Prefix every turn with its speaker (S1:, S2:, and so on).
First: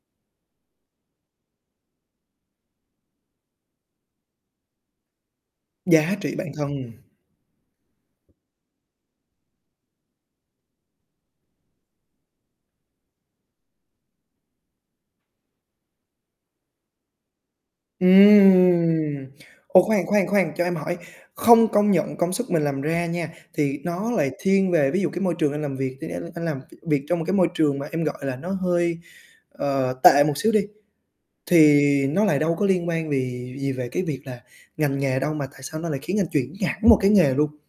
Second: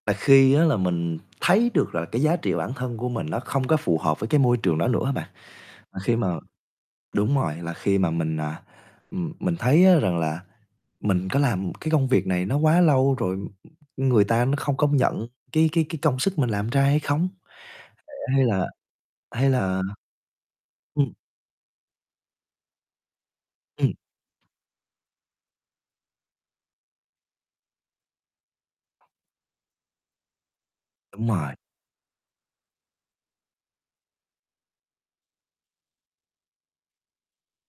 S1: Và khi á là mình thấy được là cái giá trị bản thân của mình nó không có phù hợp với cái môi trường đó nữa á bạn, à,
S2: Giá
S1: khi
S2: trị
S1: mà
S2: bản thân.
S1: đúng rồi, là khi mà mình, à, ừm, mình thấy, á, rằng là, mình có làm cái công việc này nó quá lâu rồi, ừm, ừm, người ta nó không công nhận cái cái cái công sức mình làm ra hay không? Ờ, hay là
S2: Ừm.
S1: hay
S2: Ồ,
S1: là
S2: khoan, khoan, khoan, cho em hỏi,
S1: ừm.
S2: không công nhận công sức mình làm ra nha, thì
S1: Ừm.
S2: nó lại thiên về ví dụ cái môi trường anh làm việc, anh anh anh làm t việc trong một cái môi trường mà em gọi là nó hơi, ờ, tệ một xíu đi,
S1: Đúng rồi.
S2: thì nó lại đâu có liên quan vì gì về cái việc là ngành nghề đâu mà tại sao nó lại khiến anh chuyển hẳn một cái nghề luôn?